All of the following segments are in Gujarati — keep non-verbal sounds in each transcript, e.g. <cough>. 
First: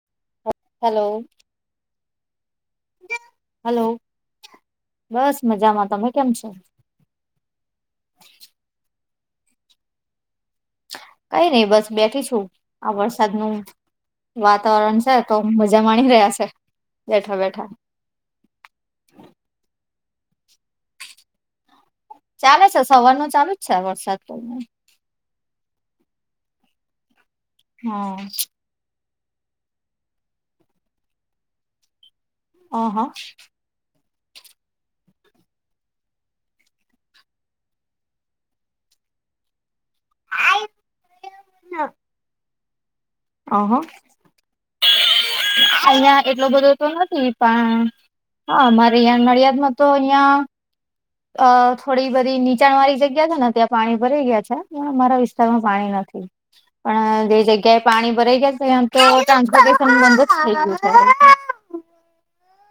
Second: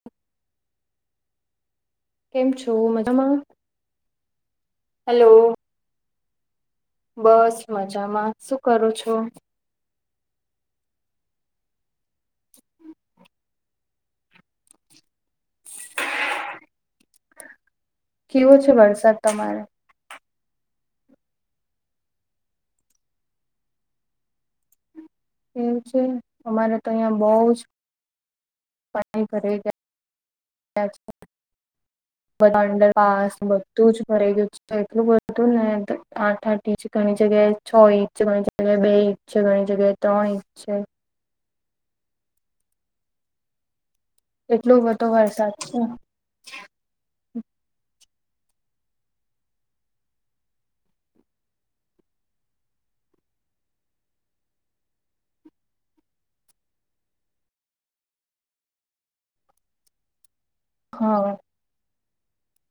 <inaudible> હાલો. કેમ છો? મજામાં હાલો હેલો બસ મજામાં તમે કેમ છો? બસ મજામાં શું કરું છો? કઈ નઈ બસ બેઠી છું. આ વરસાદ નું વાતાવરણ છે તો મજા માણી રહ્યા છે, બેઠા-બેઠા. કેવો છે વરસાદ તમારે? ચાલે છે સવાર નો ચાલુ જ છે વરસાદ પડને. એવું છે અમારે તો અહિયાં બહ જ હા. <inaudible> અહ અંડરપાસ બધુ. તું જ ભરાઈ ગયું એટલું બધું ને આઠ આઠ ઇંચ ઘણી જગ્યાએ છ ઇંચ ઘણી અને બે ઇંચ છે ઘણી જગ્યાએ ત્રણ ઇંચ છે. ના. અહા. એટલો બધો વરસાદ છે. એટલો બધો તો નથી પણ હા અમારે અહીં નડિયાદમાં તો અહિયાં અ થોડી બધી નીચાણ વાળી જગ્યા છે ને ત્યાં પાણી ભરાઈ ગયા છે પણ અમારા વિસ્તારમાં પાણી નથી. પણ જે જગ્યાએ પાણી ભરાઈ ગયા છે તો ટ્રાન્સપોર્ટેન બંધ જ થઈ ગયું. હા.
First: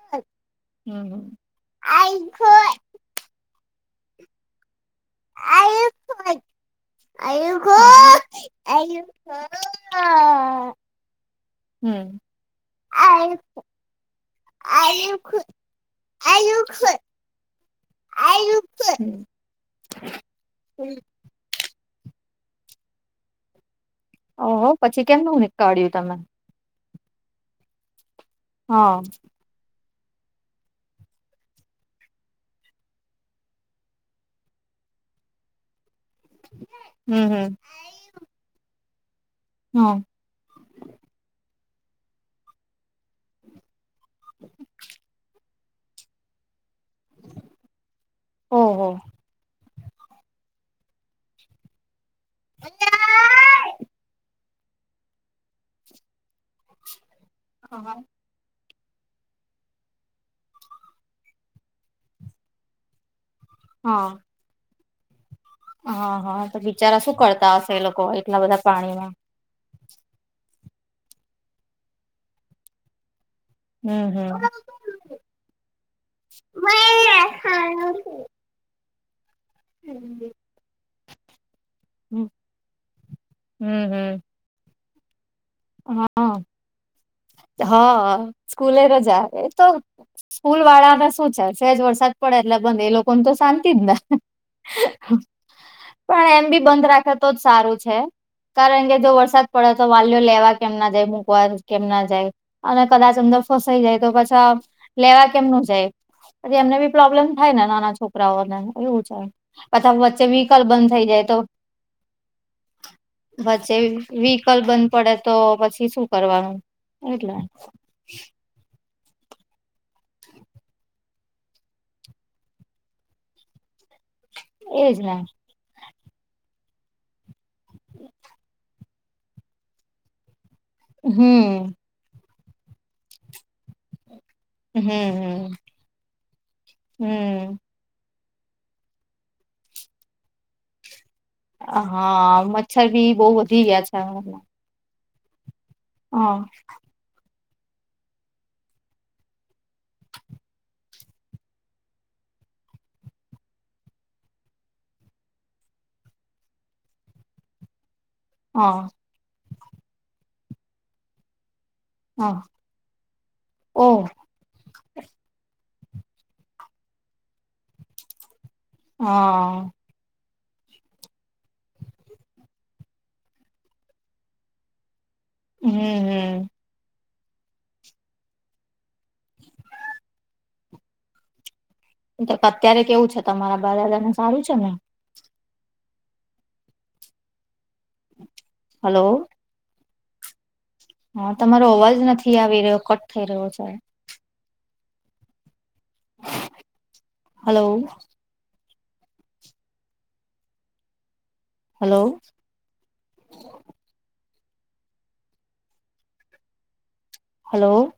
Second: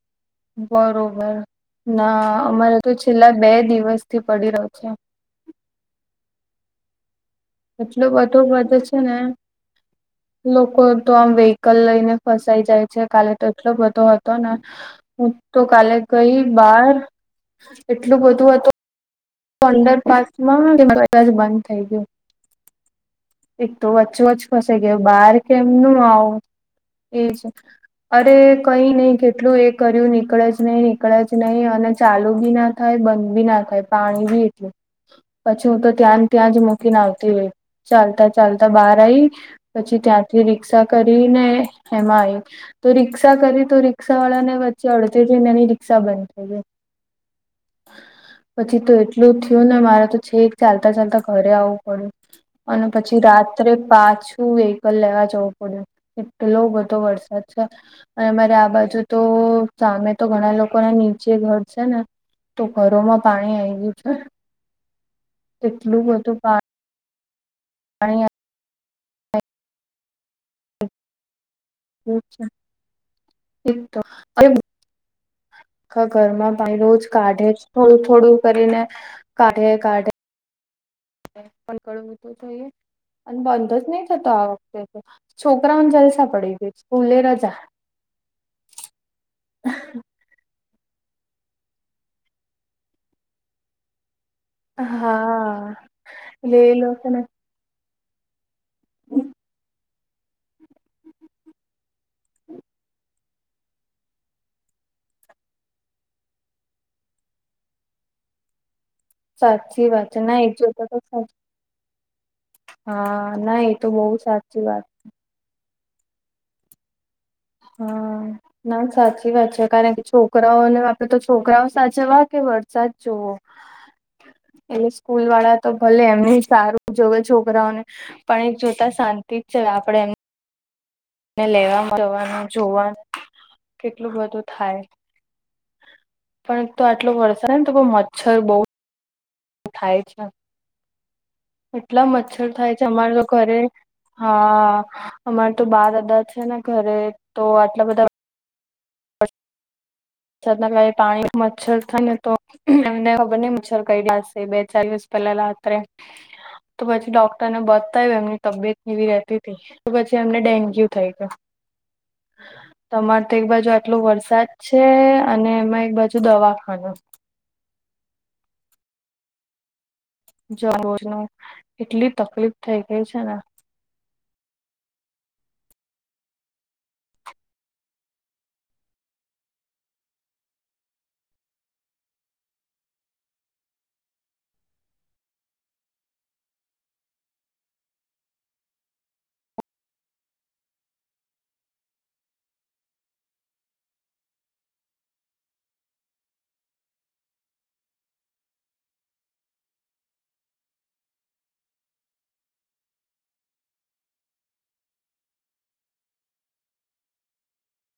<inaudible> બરોબર, ના અમારે તો છેલ્લા બે દિવસથી પડી રહ્યો છે. <inaudible> આયુ. એટલો બધો વધે છે ને લોકો તો આમ વિહકલ લઈને ફસાઈ જાય છે કાલે તો એટલો બધો હતો ને. હું તો કાલે ગઈ બાર એટલું બધું હતું હ અંડરપાસમાં બધા જ બંધ થઈ ગયું. એક તો વચ્ચું વચ જ ઓહો ફસે ગયો પછી બહાર કેમનું નીકાળ્યું કેમનું તમે આવું? એ છે અરે કઈ હા નહી કેટલું એક કર્યું નીકળે જ નહી નીકળે જ નહી અને ચાલુ બી ના થાય બંધ બી ના થાય. પાણી બી એટલુ પછી હું તો ત્યાં ત્યાં જ મૂકીને હમ આવતી હમ. રહી. ચાલતા ચાલતા બહાર આવીઈ હા પછી ત્યાંથી રિક્ષા કરી ને એમાં આવી. તો રિક્ષા કરી તો રિક્ષા વાળા ને વચ્ચે અડધે જને એની રીક્ષા બંધ થઈ ગઈ. પછી ઓહો. તો એટલું થયું ને મારે તો છેક ચાલતા ચાલતા ઘરે આવવું પડ્યું. અને પછી રાત્રે પાછું વેહિકલ લેવા જવું પડ્યું. એટલો બધો વરસાદ છે. અને અમારે આ બાજુ તો સામે તો ઘણા લોકો ના નીચે ઘર છે ને. તો ઘરોમાં પાણી આવી ગયું હા છે. એટલું હા બધું હા તો બિચારા શું કરતા હશે એ લોકો પાણી એટલા બધા પાણીમાં? એવું છે. એક તો હમ્મ, હમ્મ. અરે આખા ઘરમાં પાણી રોજ કાઢે જ થોડું થોડું કરીને કાઢે કાઢે. ક હમ તો થઈ અને હમ બંધ જ નહી હમ થતો આ વખતે. તો છોકરાઓને જલસા હા, પડી ગઈ સ્કૂલે રજા હા, સ્કૂલે રજા એ તો સ્કૂલ વાળાને શું છે શેજ વરસાદ પડે એટલે બંધ એ લોકો ને તો શાંતિ જ ને. હા પણ એમ એટલે બી એ બંધ રાખ લોકોને તો જ સારું છે કારણ કે જો વરસાદ પડે તો વાલીઓ લેવા કેમ ના જાય મૂકવા કેમ ના જાય અને કદાચ અંદર ફસાઈ જાય તો પાછા લેવા કેમનું જાય. પછી એમને બી પ્રોબ્લેમ થાય ને નાના છોકરાઓને એવું છે. સાચી પાછા વાત છે વચ્ચે ના એક વિહિકલ જોતા બંધ થઇ જાય તો હા ના એ વચ્ચે તો બહુ વ્હીકલ સાચી વાત બંધ પડે તો પછી શું કરવાનું એટલે. હા ના સાચી વાત છે. કારણ કે છોકરાઓને આપડે તો છોકરાઓ સાચવવા કે વરસાદ જોવો. એટલે એજ ને સ્કૂલ વાળા તો ભલે એમને સારું જોવે છોકરાઓને પણ એક જોતા શાંતિ જ છે આપણે એમ. એને હમ લેવા જવાનું, જોવાનું કેટલું બધું હમ થાય. હમ પણ એક તો આટલો હમ વરસાદને તો મચ્છર બહુ થાય છે. એટલા હા મચ્છર થાય છે બી અમારે તો બહુ ઘરે વધી ગયા છે હમણાં. હા. અમારે તો બાર અદા હા છે ને ઘરે તો આટલા બધા છતના કાઈ પાણી મચ્છર થાય ને તો એમને ખબર નઈ મચ્છર કરડ્યા હશે બે ચાર દિવસ પેલા રાત્રે તો પછી ડોક્ટરને બતાયુ એમની તબિયત હા કેવી રેતીતી તો પછી એમને ડેન્ગ્યુ થઈ ગયો. હા તમારે તો એકબાજુ આટલો ઓહ વરસાદ તે અને એમાં એકબાજુ દવાખાનું. હા જ રોજનું એટલી તકલીફ થઇ ગઈ છે ને. હમ હમ તો અત્યારે કેવું છે તમારા બા દાદા ને સારું છે ને? હલો હા તમારો અવાજ નથી આવી રહ્યો. કટ થઈ રહ્યો છે. Hello hello hello